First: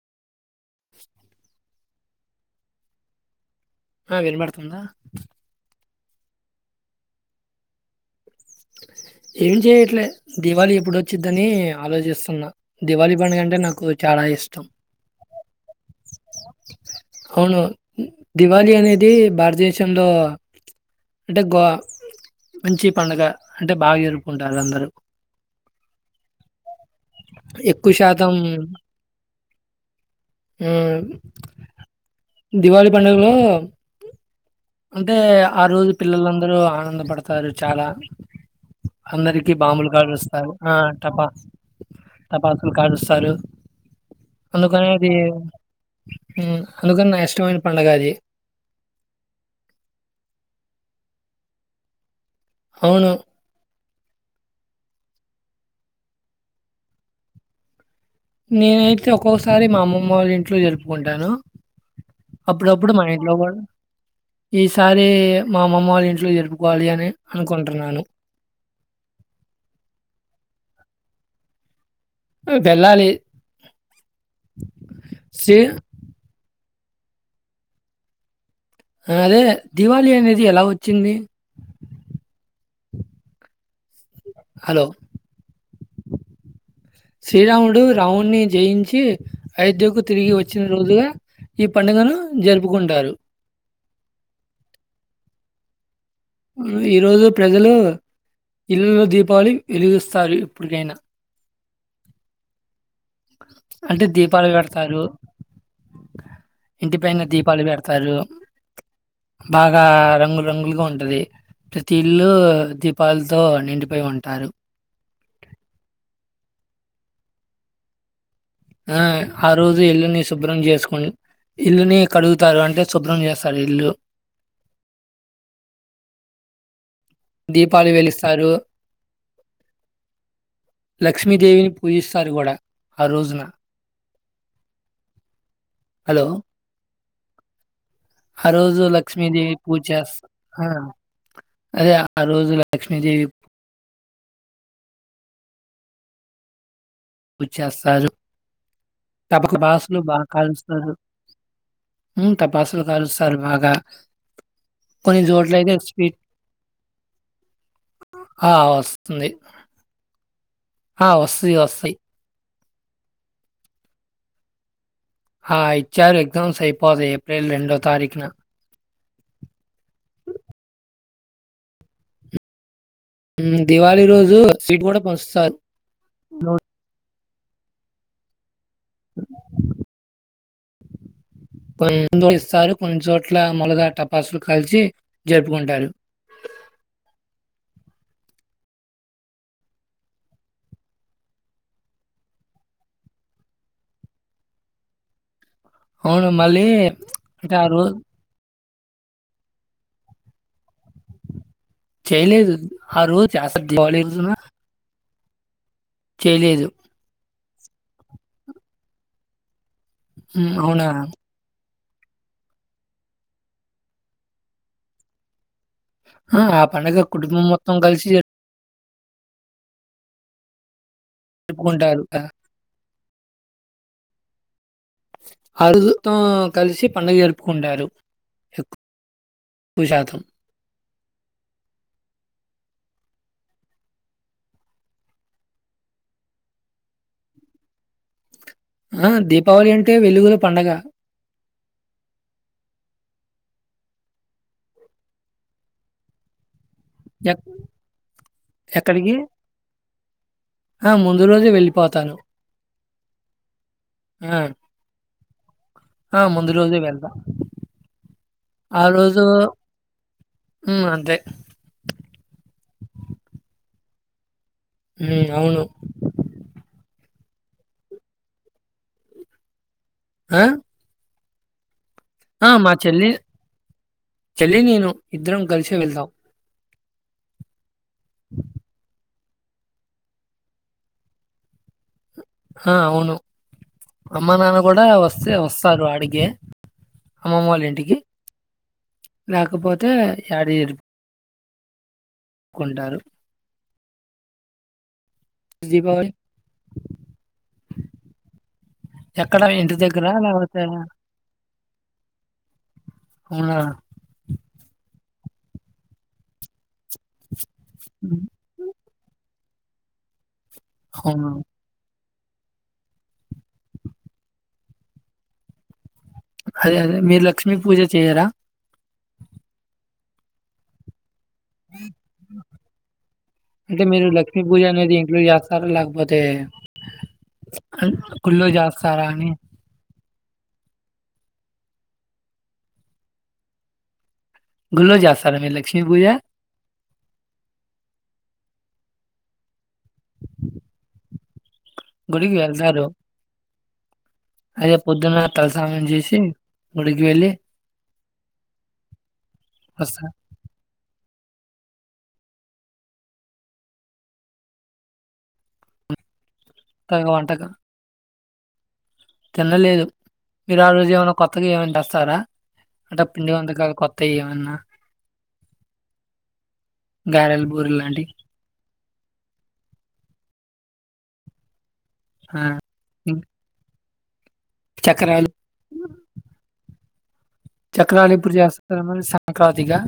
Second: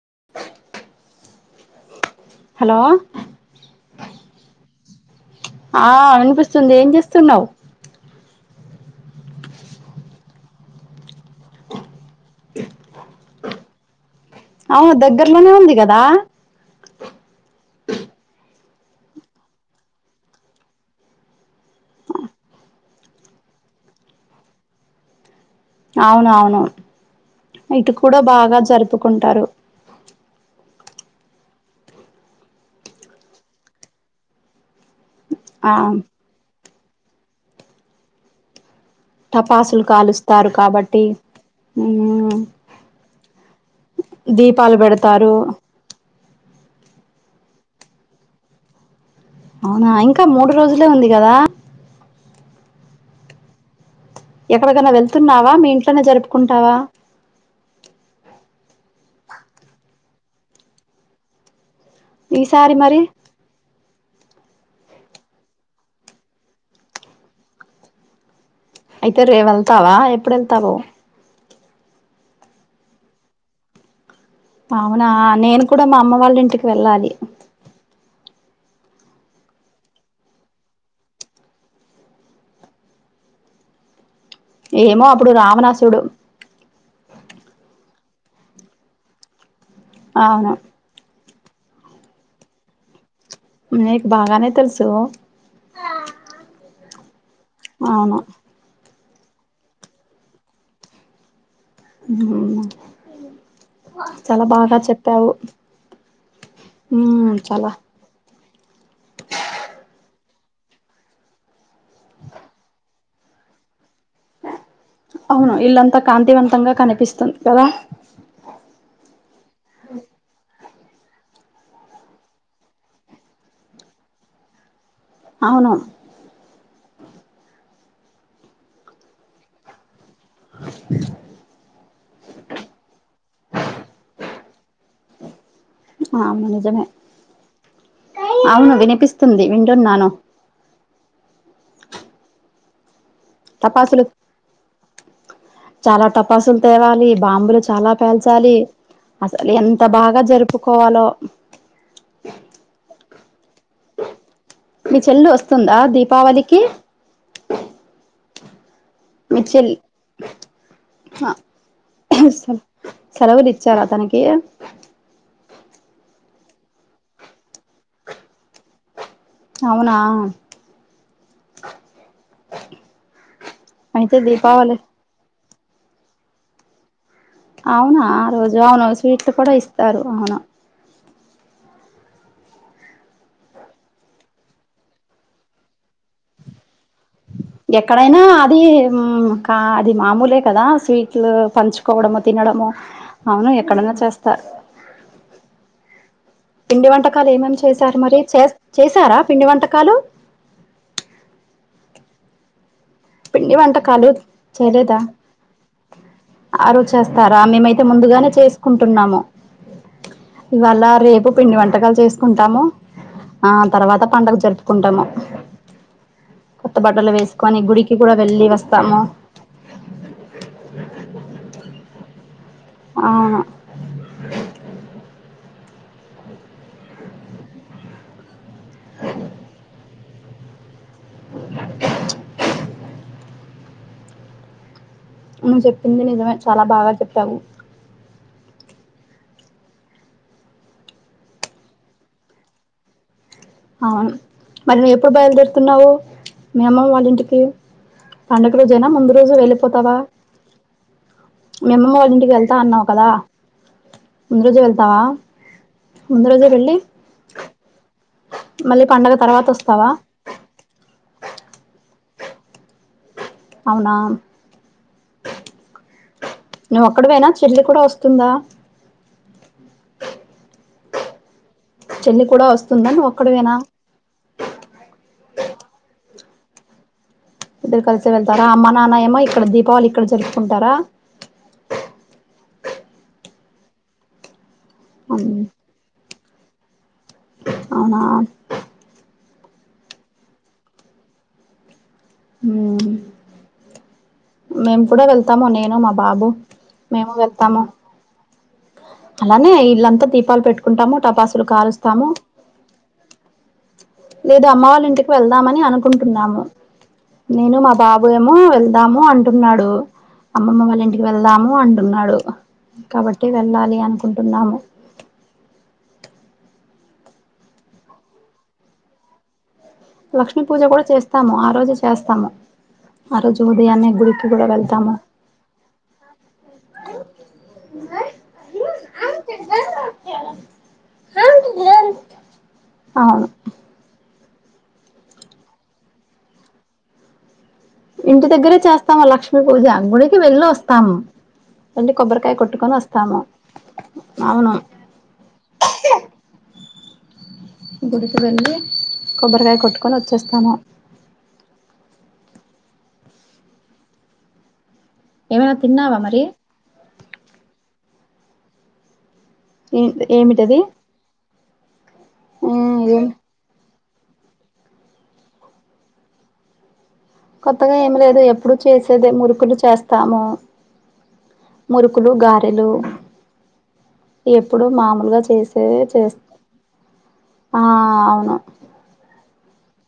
[inaudible] [inaudible] Hello ఆ వినబడుతుందా ఆ వినిపిస్తుంది ఏం చేస్తున్నావు ఏం చేయట్లే దివాళి ఎప్పుడు వచ్చిద్దని ఆలోచిస్తున్నా దివాళి పండుగంటే నాకు చాలా ఇష్టం. అవు దగ్గర్లోనే ఉంది కదా అవును. దివాళీ అనేది భారతదేశంలో అంటే గో మంచి పండుగ అంటే బాగా ఎరుకుంటారు అందరూ అవునవును ఎక్కువ ఇటు కూడా శాతం బాగా జరుపుకుంటారు దివాళి పండుగలో అంటే ఆ రోజు పిల్లలందరూ ఆనందం కనపడతారు చాలా అందరికి టపాసులు బాంబులు కాలుస్తారు ఆ కాబట్టి టపా ఉమ్ టపాసులు కాలుస్తారు దీపాలు అందుకనే అది పెడతారు అందుకని నాకు ఇష్టమైన పండుగ అది అవునా ఇంకా. మూడు రోజులే ఉంది కదా. అవును. ఎక్కడికైనా వెళ్తున్నావా. మీ ఇంట్లోనే జరుపుకుంటావా. నేనైతే ఒక్కొసారి మా అమ్మమ్మ వాళ్ళ ఇంట్లో జరుపుకుంటాను. అప్పుడు, ఈసారి అప్పుడు మరి మా ఇంట్లో కూడా ఈసారి మా అమ్మమ్మ వాళ్ళ ఇంట్లో జరుపుకోవాలి అని అనుకుంటున్నాను. అయితే రేవు వెళ్తావా, ఎప్పుడు వెళ్తావో రేపు వెళ్లాలి అవునా నేను కూడా మా అమ్మ వాళ్ళ ఇంటికి. వెళ్ళాలి. అదే దివాళి అనేది ఎలా వచ్చింది. హలో! ఏమో అప్పుడు రావణాస్- అప్పుడు శ్రీరాముడు రాముడ్ ని జయించి అయోధ్యకు తిరిగి అవును వచ్చిన రోజుగా ఈ పండుగను జరుపుకుంటారు. నీకు బాగానే తెలుసు. ఈ రోజు ప్రజలు అవును ఇళ్లలో ది దీపాలు వెలుగుస్తారు ఎప్పటికైనా ఉ అంటే దీపాలు పెడతారు చెప్పావు ఇంటి పైన ఉమ్ దీపాలు చాలా పెడతారు బాగా రంగుల రంగులుగా ఉంటది ప్రతి ఇల్లు దీపాలితో నిండిపోయి ఉంటారు అవును ఇల్లంతా కాంతివంతంగా కనిపిస్తుంది కదా ఆ ఆ రోజు ఇల్లు ని శుభ్రం చేసుకు ఇల్లుని కడుగుతారు అంటే శుభ్రం చేస్తారు ఇల్లు అవును దీపాలు వెలిగిస్తారు లక్ష్మీదేవిని పూజిస్తారు కూడా ఆ రోజున ఆ హలో మ నిజమే ఆ అవును రోజు వినిపిస్తుంది లక్ష్మీదేవి పూజ వింటున్నాను అదే ఆ రోజు లక్ష్మీదేవి టపాసులు చాలా టపాసులు తెవాల్ లి పూజ బాంబులు చాలా చేస్తారు. పేల్చాలి అసలు ఎంత టపాసులు బాగా కాలుస్తారు. జరుపుకోవాలో తర్వాత మీ చెల్లు వస్తుందా దీపావళికి ఆ వస్తుంది. మీ చెల్లి ఆ వస్తయి వస్తాయి సెలవులు ఇచ్చారా తనికి ఆ ఇచ్చారు ఎగ్జామ్స్ అయిపోతాయి ఏప్రిల్ రెండో తారీఖున అవునా దివాళి అయితే రోజు దీపావళి సీట్ కూడా పంచుతారు నో అవునా ఆ రోజు దివానినోమి స్వీట్లు కూడా ఇస్తారు అవును కొన్నిట్ ఇస్తారు కొన్ని చోట్ల మొలగా టపాసులు కాల్చి జరుపుకుంటారు ఎక్కడైనా అది కా అది మామూలే కదా స్వీట్లు పంచుకోవడము తినడము అవును ఎక్కడైనా చేస్తారు అవును. మళ్ళీ పిండి వంటకాలు ఏమేం అంటే ఆ రోజు చేశారు మరి చేస్ చేశారా పిండి వంటకాలు చేయలేదు ఆ రోజు పిండి చేస్తారు వంట దివాళీ కాలు రోజున చెయ్యలేదా చేయలేదు. ఆ రోజు చేస్తార్ రా మేమైతే ముందుగానే చేసుకుంటున్నాము హ్మ్. అవునా? ఇవాళ రేపు పిండి వంటకాలు చేసుకుంటాము ఆ తర్వాత పండగ జరుపుకుంటాము ఆ కొత్త బట్టలు పండగక్ కుటుంబం వేసుకొని మొత్తం క గుడికి కూడా వెల్లి వస్ తమ్మో ప్పుకుంటారు అ అవును అడుగుతో కలిసి పండుగ జరుపుకుంటారు ఎకు జతమ్ నువు చెప్పింది నిజమే చాలా బాగా చెప్పావు ఆ దీపావళి అంటే వెలుగుల పండగ అవును మరి నీవు ఎప్పుడు బయలుదేరుతున్నావు మీ అమ్మమ్మ వాళ్ళింటికి ఎక్ పండగ రోజేనా ముందు ఎక్కడికి? రోజు వెళ్ళిపోతావా ఆ! ముందు రోజే మీ అమ్మమ్మ వెళ్ళిపోతాను. వాళ్ళింటికి వెళ్తా అన్నావు కదా ఆ! ముందు రోజు వెళ్తావా ఆ ముందు రోజే వెళ్తా ఆ మళ్ళీ పండగ రోజు తర్వాత వస్తావా ఊ అంతే అవునా ఊ అవును నువ్వు ఒక్కడివేనా చెల్లి కూడా వస్తుందా అ చెల్లి కూడా వస్తుందా నువు ఒక్కడివేన చెల్లి నేను ఇద్దరం కలిసే వెళ్తాం ఇద్దరు కలిసే వెళ్తారా అమ్మ నాన్న ఏమో ఇక్కడ దీపావళి ఇక్కడ జరుపుకుంటారా ఆ అవును అమ్మ నాన్న కూడా వస్తే ఉమ్, వస్తారు అడికే అమ్మమోల్ ఇంటికి అవునా లేకపోతే యాడిర్ ఉమ్, కొంటారు మేము కూడా వెళ్త తము నేను మా బాబు మేము వెళ్తాము ఎక్కడ అలానే ఇంటి ఇల్లంతా దగ్గరా? దీపాలు లేకపోతే పెట్టుకుంటాము టపాసులు కాలుస్తాము అవునా? లేదా అమ్మ వాళ్ళింటికి వెళ్దామని అనుకుంటున్నాము నేను మా బాబు హ్మ్. ఏమో వెళ్దాము అంట్ ఉన్నాడు అమ్మమ్మ వాళ్ళింటికి అవునా? వెళ్దాము అంటున్నాడు కాబట్టి వెళ్ళాలి అనుకుంటున్నాము అదే అదే మీరు లక్ష్మీ పూజ చేయరా లక్ష్మి పూజ కూడా చేస్త ఆ రోజు ఇక ఉదయాన్నే మీరు గుడికి లక్ష్మీ కూడా పూజ అనేది వెళ్తాము ఇంట్లో చేస్తారు లేకపోతే గుళ్ళో చేస్తార అని అవును గుళ్ళో చేస్తారా మీరు లక్ష్మి పూజ ఇంటి దగ్గరే చేస్తాము లక్ష్మీ పూజ గుడికి వెళ్ళొస్తాము రండి కొబ్బరికాయ గుడికి కొట్టుకొని వెళ్తారు. వస్తాము అవును అదే పొద్దున్న తలస్నానం చేసి గుడికి వెళ్ళి గుడికి వెల్లి కొబ్బరికాయ కొట్టుకొని వస్తా వచ్చేస్తాను ఏమనా తిన్నావా మరి త వంటగ తినలేదు ఏమిటది మీరు ఆ రోజు ఏమైన్నా కొత్త క ఏమంట స్థారా ఆ అంటే ఏం పిండి వంటాకాలు కొత్త తె ఏ మన్న కొత్తగా ఏమి లేదు ఎప్పుడు చేసేదే మురుకులు చేస్తాము మురుకులు ఆ, గారెలు ఇం- ఎప్పుడు మామూలుగా చక్రాలు చేసేవే చేస్తా చక్రాాలి పూజస్తు సంక్రాంతిగా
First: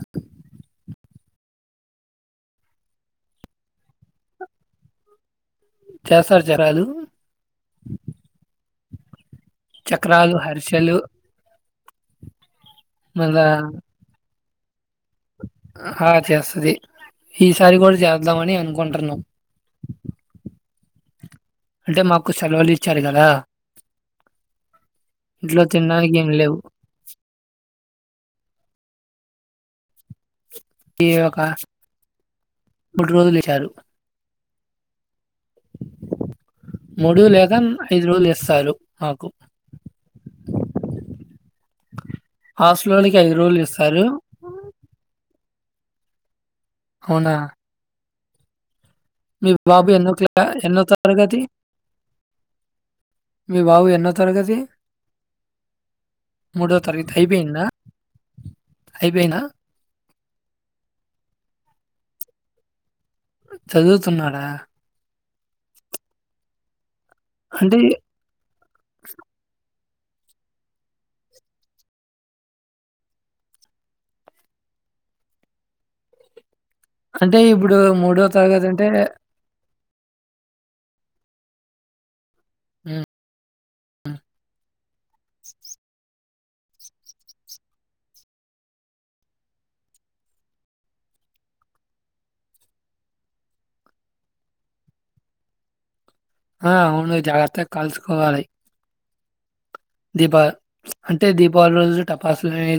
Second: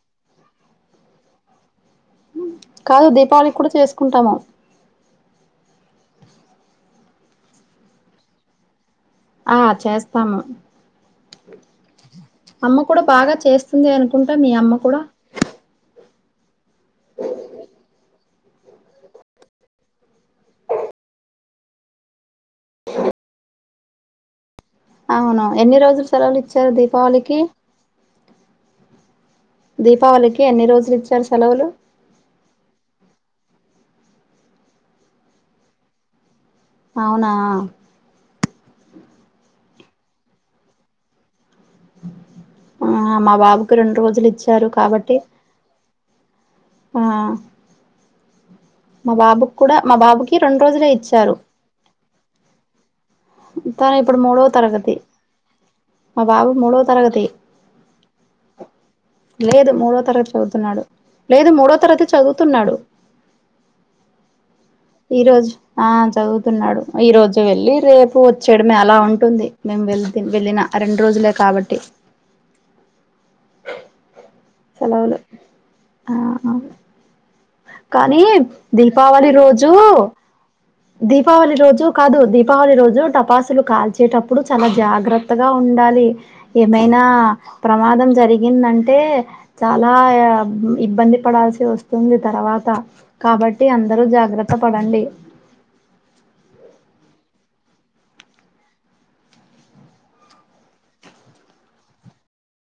కాదు దీపావళి కూడా చేసుకుంటాము చేస్తారు జరాలు ఆ చేస్తాము హర్షలు అమ్మ కూడా బాగా మళ్ళా చేస్తుంది అనుకుంటు ఇ మీ అమ్మ కూడా ఆ చేస్తుది ఈ సారి కూడా జ వద్దామని అనుకుంటున్నాం అంటే మాకు కు సెలవులు ఇచ్చారు కదా అవునా ఇంట్లో ఎన్ని రోజులు తినడానికి ఏం సెలవులు లేవు ఇచ్చారు దీపావళికి దీపావళికి కి ఎన్ని రోజులు ఈ ఇచ్చారు ఒక సెలవులు మూడు రోజులు ఇచ్చారు మూడు అవునా లేక ఐదు రోజులు చే సాలు ఆకు ఆ మా బాబుకు రెండు ఇస్తారు. రోజులు ఇచ్చారు కాబట్టి ఆ అవునా? మా మీ బాబుకి కూడా బాబు మా ఎన్నో బాబుకి క్లా రెండు ఎన్నో రోజులే ఇచ్చారు తరగతి? మీ బాబు తను ఎన్నో ఇప్పుడు మూడవ తరగతి మా బాబు మూడో మూడవ తరగతి అయిపోయిందా? అయిపోయిందా? లేదు మూడో తరగ చదువుతున్నాడు లేదు మూడో తరగతి చదువుతున్నాడు చదువుతున్నాడా ఈ రోజు ఆ చదువుతున్నాడు ఈ రోజు వెళ్లి అంటే రేపు వచ్చేయడమే అలా ఉంటుంది మేం వెళ్ వెళ్ళిన రెండు రోజులే కాబట్టి సెలవులు ఆ అంటే ఇప్పుడు కానీ మూడో తరగతి అంటే దీపావళి రోజు దీపావళి రోజు కాదు దీపావళి రోజు హ్మ్. టపాసులు కాల్చేటప్పుడు చాలా జాగ్ జాగ్రత్తగా ఉండాలి ఏమైనా ప్రమాదం జరిగిందంటే చాలా ఇబ్బంది పడాల్సి వస్తుంది తర్వాత కాబట్టి అందరూ జాగ్రత్త పడండి ఆ అవును జాగ్రత్తగా కాల్చుకోవాలి దీపా అంటే దీపావళి రోజు టపాసులే